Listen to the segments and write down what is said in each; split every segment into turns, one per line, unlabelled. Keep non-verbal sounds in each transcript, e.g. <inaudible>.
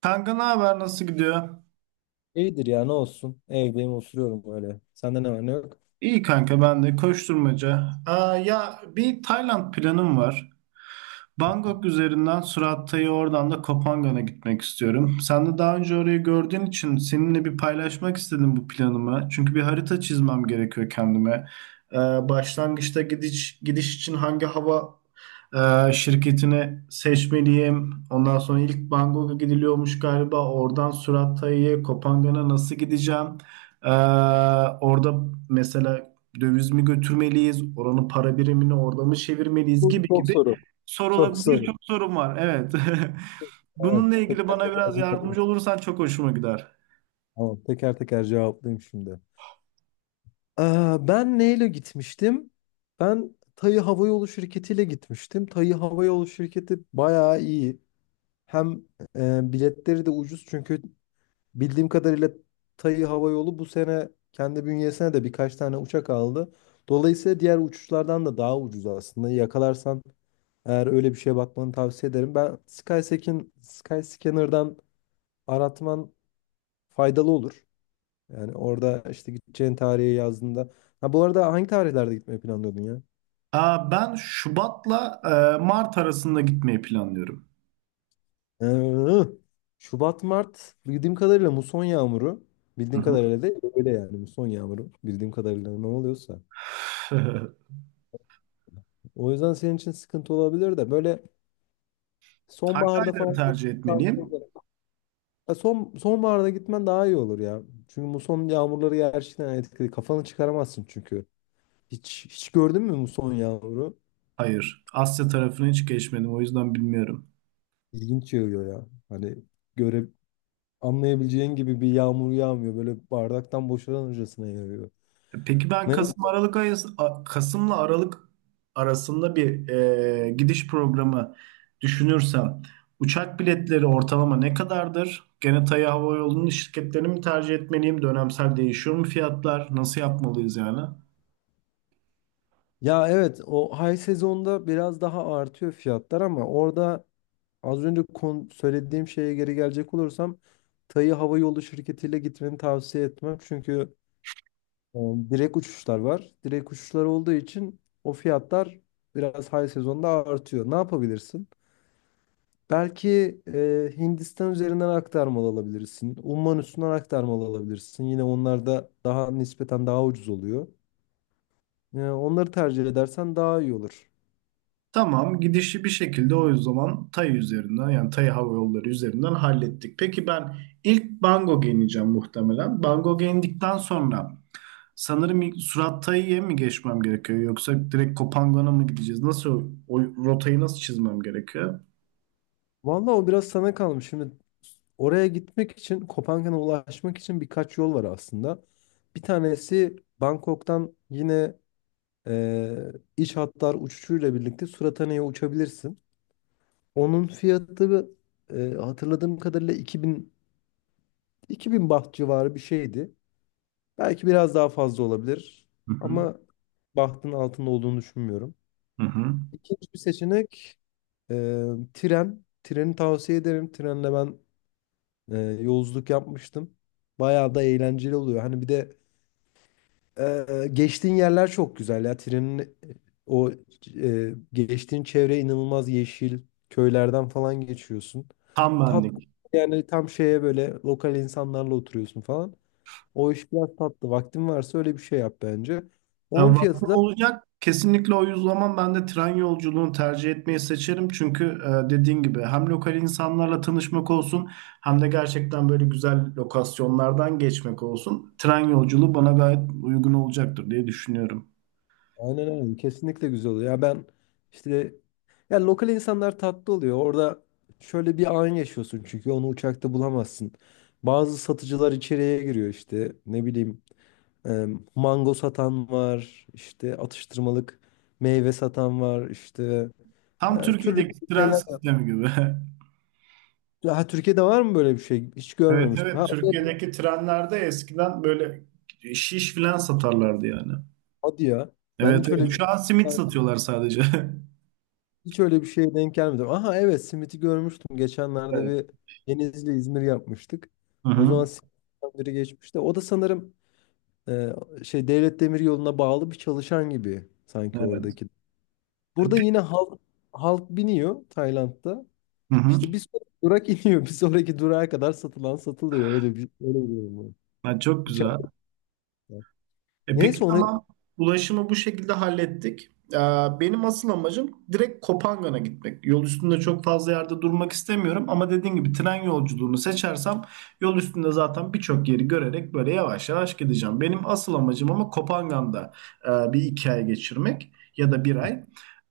Kanka ne haber, nasıl gidiyor?
İyidir ya ne olsun. Evdeyim oturuyorum öyle. Sende ne var ne yok?
İyi kanka, ben de koşturmaca. Ya bir Tayland planım var. Bangkok üzerinden Surat'tayı, oradan da Koh Phangan'a gitmek istiyorum. Sen de daha önce orayı gördüğün için seninle bir paylaşmak istedim bu planımı. Çünkü bir harita çizmem gerekiyor kendime. Ee, başlangıçta gidiş için hangi hava şirketini seçmeliyim? Ondan sonra ilk Bangkok'a gidiliyormuş galiba. Oradan Surat Thai'ye, Koh Phangan'a nasıl gideceğim? Ee, orada mesela döviz mi götürmeliyiz, oranın para birimini orada mı çevirmeliyiz
Bu
gibi
çok
gibi
soru. Çok
sorular,
soru.
birçok sorum var. Evet. <laughs>
Tamam.
Bununla ilgili
Teker
bana
teker
biraz
cevaplayayım.
yardımcı olursan çok hoşuma gider.
Tamam. Teker teker cevaplayayım şimdi. Ben neyle gitmiştim? Ben Tayı Hava Yolu Şirketi ile gitmiştim. Tayı Hava Yolu Şirketi bayağı iyi. Hem biletleri de ucuz çünkü bildiğim kadarıyla Tayı Hava Yolu bu sene kendi bünyesine de birkaç tane uçak aldı. Dolayısıyla diğer uçuşlardan da daha ucuz aslında. Eğer öyle bir şeye bakmanı tavsiye ederim. Ben Skyscanner'dan aratman faydalı olur. Yani orada işte gideceğin tarihi yazdığında. Ha, bu arada hangi tarihlerde gitmeyi planlıyordun ya?
Ben Şubat'la Mart arasında gitmeyi planlıyorum.
Ee, Şubat, Mart bildiğim kadarıyla muson yağmuru.
Hı
Bildiğim
hı.
kadarıyla değil öyle, yani muson yağmuru. Bildiğim kadarıyla ne oluyorsa.
<laughs>
O yüzden senin için sıkıntı olabilir de böyle
Hangi
sonbaharda
ayları
falan
tercih
gitmeni tavsiye
etmeliyim?
ederim. Ya sonbaharda gitmen daha iyi olur ya. Çünkü muson yağmurları gerçekten etkili. Kafanı çıkaramazsın çünkü. Hiç gördün mü muson yağmuru?
Hayır. Asya tarafına hiç geçmedim, o yüzden bilmiyorum.
İlginç yağıyor ya. Hani göre anlayabileceğin gibi bir yağmur yağmıyor. Böyle bardaktan boşanırcasına yağıyor.
Peki ben
Ne?
Kasım Aralık ayı Kasım'la Aralık arasında bir gidiş programı düşünürsem uçak biletleri ortalama ne kadardır? Gene Tayyip Hava Yolu'nun şirketlerini mi tercih etmeliyim? Dönemsel değişiyor mu fiyatlar? Nasıl yapmalıyız yani?
Ya evet, o high sezonda biraz daha artıyor fiyatlar ama orada az önce söylediğim şeye geri gelecek olursam Tayı Hava Yolu şirketiyle gitmeni tavsiye etmem. Çünkü e, direkt uçuşlar var. Direkt uçuşlar olduğu için o fiyatlar biraz high sezonda artıyor. Ne yapabilirsin? Belki Hindistan üzerinden aktarmalı alabilirsin. Umman üstünden aktarmalı alabilirsin. Yine onlar da daha nispeten daha ucuz oluyor. Onları tercih edersen daha iyi olur.
Tamam, gidişi bir şekilde o zaman Tay üzerinden, yani Tay Hava Yolları üzerinden hallettik. Peki ben ilk Bangkok'a ineceğim muhtemelen. Bangkok'a indikten sonra sanırım ilk Surattayı'ya mı geçmem gerekiyor, yoksa direkt Kopangan'a mı gideceğiz? Rotayı nasıl çizmem gerekiyor?
Vallahi o biraz sana kalmış. Şimdi oraya gitmek için, Kopenhag'a ulaşmak için birkaç yol var aslında. Bir tanesi Bangkok'tan yine e, iç hatlar uçuşuyla birlikte Surahane'ye uçabilirsin. Onun fiyatı hatırladığım kadarıyla 2000 baht civarı bir şeydi. Belki biraz daha fazla olabilir
Hı hı,
ama bahtın altında olduğunu düşünmüyorum.
hı hı.
İkinci bir seçenek e, tren. Treni tavsiye ederim. Trenle ben yolculuk yapmıştım. Bayağı da eğlenceli oluyor. Hani bir de geçtiğin yerler çok güzel ya. Trenin e, o e, Geçtiğin çevre inanılmaz yeşil. Köylerden falan geçiyorsun.
Tam
Tat
benlik.
Yani tam şeye böyle lokal insanlarla oturuyorsun falan. O iş biraz tatlı. Vaktin varsa öyle bir şey yap bence. Onun fiyatı
Vaktim
da
olacak. Kesinlikle, o zaman ben de tren yolculuğunu tercih etmeyi seçerim. Çünkü dediğin gibi hem lokal insanlarla tanışmak olsun hem de gerçekten böyle güzel lokasyonlardan geçmek olsun. Tren yolculuğu bana gayet uygun olacaktır diye düşünüyorum.
aynen, aynen, kesinlikle güzel oluyor. Ya ben işte, ya lokal insanlar tatlı oluyor. Orada şöyle bir an yaşıyorsun çünkü onu uçakta bulamazsın. Bazı satıcılar içeriye giriyor, işte ne bileyim, e, mango satan var, işte atıştırmalık meyve satan var, işte
Tam
türlü
Türkiye'deki
türlü
tren
şeyler.
sistemi gibi. <laughs>
Ha, Türkiye'de var mı böyle bir şey? Hiç
Evet
görmemiştim.
evet,
Ha, evet,
Türkiye'deki trenlerde eskiden böyle şiş filan satarlardı yani.
hadi ya. Ben
Evet
hiç öyle
evet,
bir
şu an simit
şey.
satıyorlar sadece. <laughs>
Hiç öyle bir şeye denk gelmedim. Aha, evet, simiti görmüştüm. Geçenlerde
Evet.
bir Denizli İzmir yapmıştık.
Hı
O
hı.
zaman simitten biri geçmişti. O da sanırım e, şey Devlet Demir Yolu'na bağlı bir çalışan gibi sanki
Evet.
oradaki.
E,
Burada
pe-
yine halk biniyor Tayland'da.
Hı hı.
İşte bir sonraki durak iniyor. <laughs> Bir sonraki durağa kadar satılan satılıyor. Öyle bir durum var.
Ha, çok güzel.
İçeride.
E peki
Neyse onu.
tamam. Ulaşımı bu şekilde hallettik. Benim asıl amacım direkt Kopangan'a gitmek. Yol üstünde çok fazla yerde durmak istemiyorum ama dediğim gibi tren yolculuğunu seçersem yol üstünde zaten birçok yeri görerek böyle yavaş yavaş gideceğim. Benim asıl amacım ama Kopangan'da bir iki ay geçirmek ya da bir ay.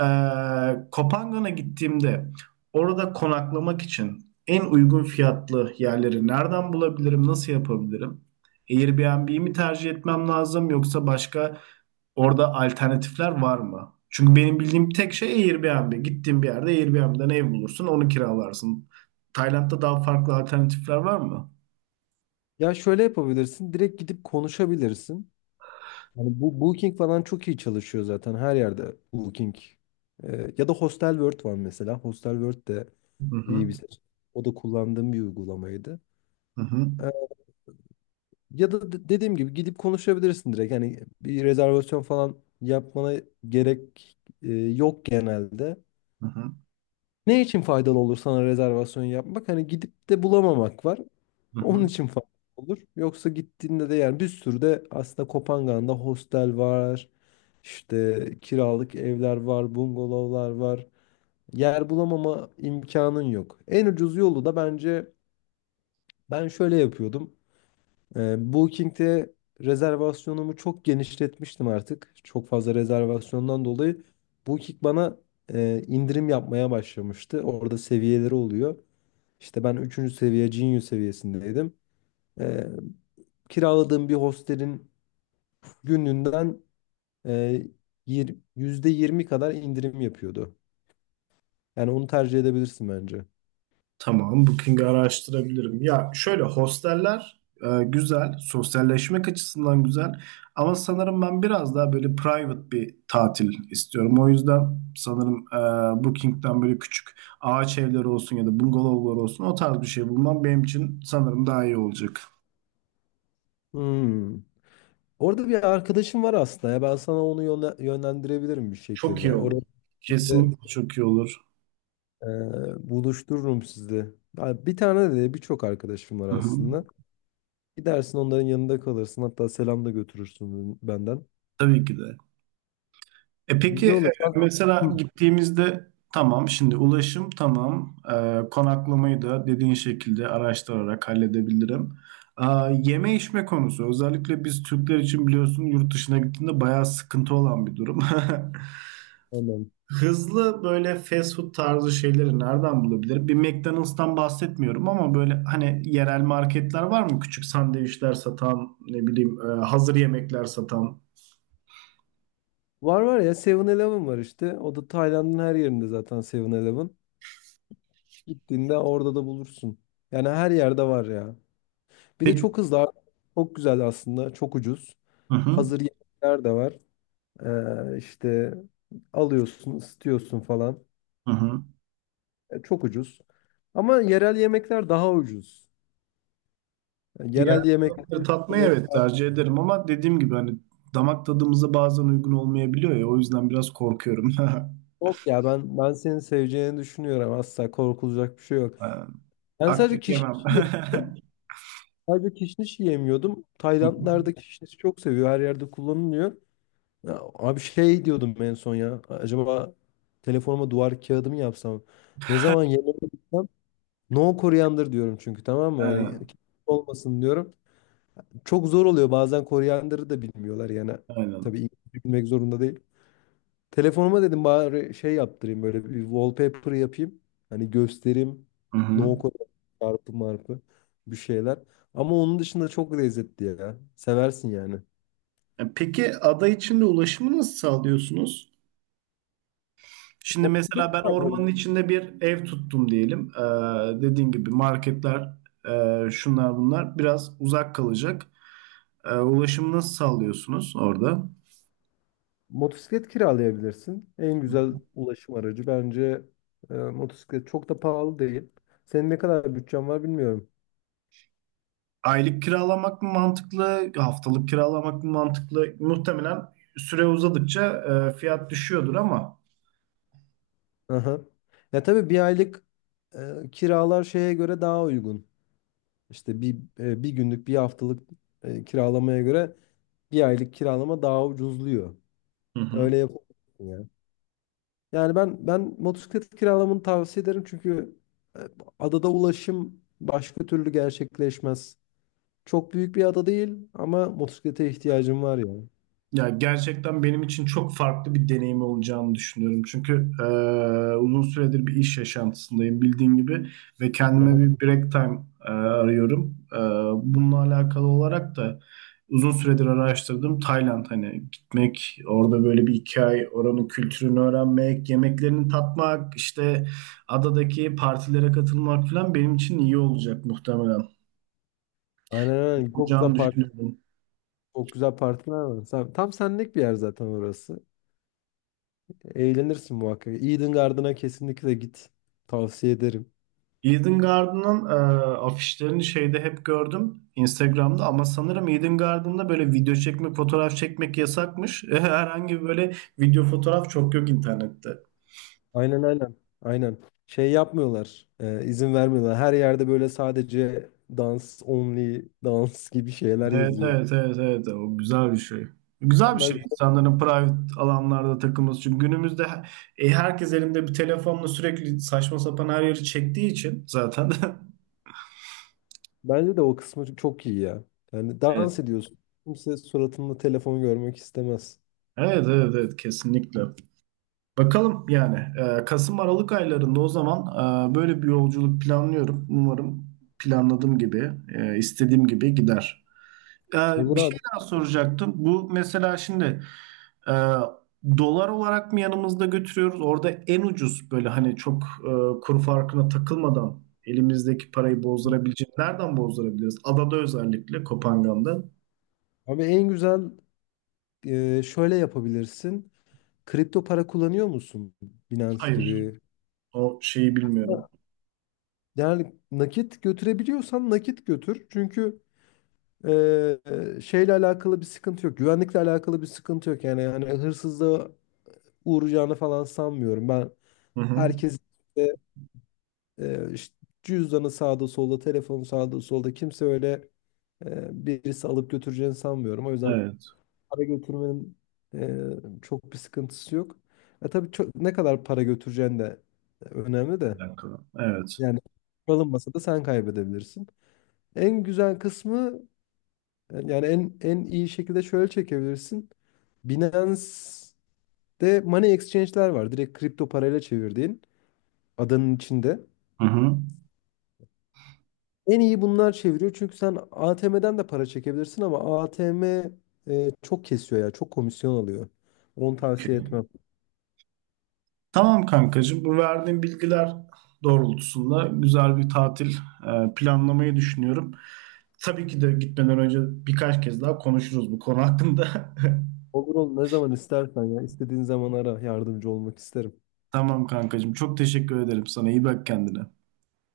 Kopangan'a gittiğimde orada konaklamak için en uygun fiyatlı yerleri nereden bulabilirim, nasıl yapabilirim? Airbnb'yi mi tercih etmem lazım, yoksa başka orada alternatifler var mı? Çünkü benim bildiğim tek şey Airbnb. Gittiğin bir yerde Airbnb'den ev bulursun, onu kiralarsın. Tayland'da daha farklı alternatifler var mı?
Ya şöyle yapabilirsin. Direkt gidip konuşabilirsin. Yani bu Booking falan çok iyi çalışıyor zaten, her yerde Booking. Ya da Hostel World var mesela. Hostel World de
Hı hı,
iyi bir seçenek. O da kullandığım bir uygulamaydı.
hı hı,
Ee, Ya da dediğim gibi gidip konuşabilirsin direkt. Yani bir rezervasyon falan yapmana gerek yok genelde.
hı hı,
Ne için faydalı olur sana rezervasyon yapmak? Hani gidip de bulamamak var.
hı
Onun
hı.
için faydalı olur. Yoksa gittiğinde de yani bir sürü de aslında Kopangan'da hostel var. İşte kiralık evler var, bungalovlar var. Yer bulamama imkanın yok. En ucuz yolu da bence ben şöyle yapıyordum. Booking'de rezervasyonumu çok genişletmiştim artık. Çok fazla rezervasyondan dolayı Booking bana indirim yapmaya başlamıştı. Orada seviyeleri oluyor. İşte ben üçüncü seviye Genius seviyesindeydim. Ee, Kiraladığım bir hostelin gününden e, %20 kadar indirim yapıyordu. Yani onu tercih edebilirsin bence.
Tamam, Booking'i araştırabilirim. Ya şöyle, hosteller güzel, sosyalleşmek açısından güzel ama sanırım ben biraz daha böyle private bir tatil istiyorum. O yüzden sanırım Booking'den böyle küçük ağaç evleri olsun ya da bungalovlar olsun, o tarz bir şey bulmam benim için sanırım daha iyi olacak.
Hmm. Orada bir arkadaşım var aslında ya. Ben sana onu yönlendirebilirim bir
Çok iyi
şekilde.
olur.
Orada
Kesinlikle çok iyi olur.
Ee, buluştururum sizi. Ha, bir tane de değil, birçok arkadaşım var
Hı hı.
aslında. Gidersin onların yanında kalırsın. Hatta selam da götürürsün benden.
Tabii ki de. E peki
Güzel
e,
olur. Ben- Hı.
mesela gittiğimizde tamam, şimdi ulaşım tamam. Konaklamayı da dediğin şekilde araştırarak halledebilirim. Yeme içme konusu özellikle biz Türkler için, biliyorsun, yurt dışına gittiğinde bayağı sıkıntı olan bir durum. <laughs>
Tamam.
Hızlı böyle fast food tarzı şeyleri nereden bulabilirim? Bir McDonald's'tan bahsetmiyorum ama böyle hani yerel marketler var mı? Küçük sandviçler satan, ne bileyim, hazır yemekler satan.
Var ya, Seven eleven var işte. O da Tayland'ın her yerinde zaten Seven eleven. Gittiğinde orada da bulursun. Yani her yerde var ya. Bir de
Peki.
çok hızlı, abi. Çok güzel aslında. Çok ucuz.
Hı hı.
Hazır yemekler de var. İşte alıyorsun, ısıtıyorsun falan.
Hı hı.
Çok ucuz. Ama yerel yemekler daha ucuz. Yani yerel
Yerel
yemek
yemekleri tatmayı evet tercih ederim ama dediğim gibi hani damak tadımıza bazen uygun olmayabiliyor ya, o yüzden biraz korkuyorum. <laughs>
yok ya, ben seni seveceğini düşünüyorum. Asla korkulacak bir şey yok.
Ee,
Ben sadece
akrep yemem.
kişniş yiyemiyordum.
<laughs>
Sadece kişniş yiyemiyordum. Taylandlarda kişniş çok seviyor. Her yerde kullanılıyor. Ya, abi, şey diyordum en son ya. Acaba telefonuma duvar kağıdı mı yapsam? Ne zaman yemeğe gitsem no koriander diyorum, çünkü tamam mı? Hani
Ee,
olmasın diyorum. Çok zor oluyor bazen, Koryanları da bilmiyorlar yani. Tabii
aynen.
İngilizce bilmek zorunda değil. Telefonuma dedim bari şey yaptırayım, böyle bir wallpaper yapayım. Hani göstereyim.
Hı hı.
No code çarpı marpı bir şeyler. Ama onun dışında çok lezzetli ya. Seversin yani.
Peki ada içinde ulaşımı nasıl sağlıyorsunuz? Şimdi
Motosiklet
mesela ben ormanın
kiralayalım.
içinde bir ev tuttum diyelim. Dediğim gibi marketler, şunlar bunlar biraz uzak kalacak. Ulaşımı nasıl sağlıyorsunuz orada?
Motosiklet kiralayabilirsin. En güzel ulaşım aracı bence motosiklet. Çok da pahalı değil. Senin ne kadar bütçen var bilmiyorum.
Aylık kiralamak mı mantıklı, haftalık kiralamak mı mantıklı? Muhtemelen süre uzadıkça fiyat düşüyordur ama
Aha. Ya tabii bir aylık kiralar şeye göre daha uygun. İşte bir günlük, bir haftalık kiralamaya göre bir aylık kiralama daha ucuzluyor.
Hı hı.
Öyle yap ya. Yani ben motosiklet kiralamanı tavsiye ederim çünkü e, adada ulaşım başka türlü gerçekleşmez. Çok büyük bir ada değil ama motosiklete ihtiyacım var ya.
Ya gerçekten benim için çok farklı bir deneyim olacağını düşünüyorum. Çünkü uzun süredir bir iş yaşantısındayım bildiğin gibi ve kendime
Aha.
bir break time arıyorum. Bununla alakalı olarak da uzun süredir araştırdım. Tayland hani gitmek, orada böyle bir iki ay oranın kültürünü öğrenmek, yemeklerini tatmak, işte adadaki partilere katılmak falan benim için iyi olacak muhtemelen.
Aynen, aynen. Çok güzel
Olacağını
park,
düşünüyorum.
çok güzel partiler var. Tam senlik bir yer zaten orası. Eğlenirsin muhakkak. Eden Garden'a kesinlikle git. Tavsiye ederim.
Eden Garden'ın afişlerini şeyde hep gördüm Instagram'da ama sanırım Eden Garden'da böyle video çekmek, fotoğraf çekmek yasakmış. <laughs> Herhangi bir böyle video fotoğraf çok yok internette.
Aynen, aynen. Aynen. Şey yapmıyorlar. E, izin vermiyorlar. Her yerde böyle sadece dans only, dans <laughs> gibi şeyler
Evet
yazıyor.
evet evet evet, o güzel bir şey. Güzel bir
Onlar.
şey insanların private alanlarda takılması. Çünkü günümüzde herkes elinde bir telefonla sürekli saçma sapan her yeri çektiği için zaten. <laughs>
Bence de o kısmı çok iyi ya. Yani
Evet
dans ediyorsun. Kimse suratında telefon görmek istemez.
evet evet, evet kesinlikle. Bakalım yani, Kasım Aralık aylarında o zaman böyle bir yolculuk planlıyorum. Umarım planladığım gibi, istediğim gibi gider. E,
Olur
bir şey
abi.
daha soracaktım. Bu mesela şimdi e, dolar olarak mı yanımızda götürüyoruz? Orada en ucuz, böyle hani çok kuru farkına takılmadan elimizdeki parayı bozdurabileceğimiz nereden bozdurabiliriz? Adada, özellikle Kopangan'da.
Abi en güzel şöyle yapabilirsin. Kripto para kullanıyor musun? Binance
Hayır,
gibi.
o şeyi bilmiyorum.
Yani nakit götürebiliyorsan nakit götür. Çünkü şeyle alakalı bir sıkıntı yok. Güvenlikle alakalı bir sıkıntı yok. Yani hani hırsızlığa uğrayacağını falan sanmıyorum. Ben
Hı hı.
herkes de, işte cüzdanı sağda solda, telefonu sağda solda kimse öyle birisi alıp götüreceğini sanmıyorum. O yüzden
Evet,
para götürmenin çok bir sıkıntısı yok. Tabii çok, ne kadar para götüreceğin de önemli de.
bir dakika. Evet.
Yani alınmasa da sen kaybedebilirsin. En güzel kısmı. Yani en iyi şekilde şöyle çekebilirsin. Binance'de money exchange'ler var. Direkt kripto parayla çevirdiğin adanın içinde.
Hı hı.
En iyi bunlar çeviriyor çünkü sen ATM'den de para çekebilirsin ama ATM çok kesiyor ya. Çok komisyon alıyor. Onu tavsiye etmem.
Tamam kankacığım, bu verdiğim bilgiler doğrultusunda güzel bir tatil planlamayı düşünüyorum. Tabii ki de gitmeden önce birkaç kez daha konuşuruz bu konu hakkında.
Olur, ne zaman istersen ya. İstediğin zaman ara. Yardımcı olmak isterim.
<laughs> Tamam kankacığım, çok teşekkür ederim sana. İyi bak kendine.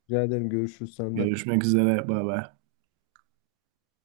Rica ederim, görüşürüz sende.
Görüşmek üzere, bay bay.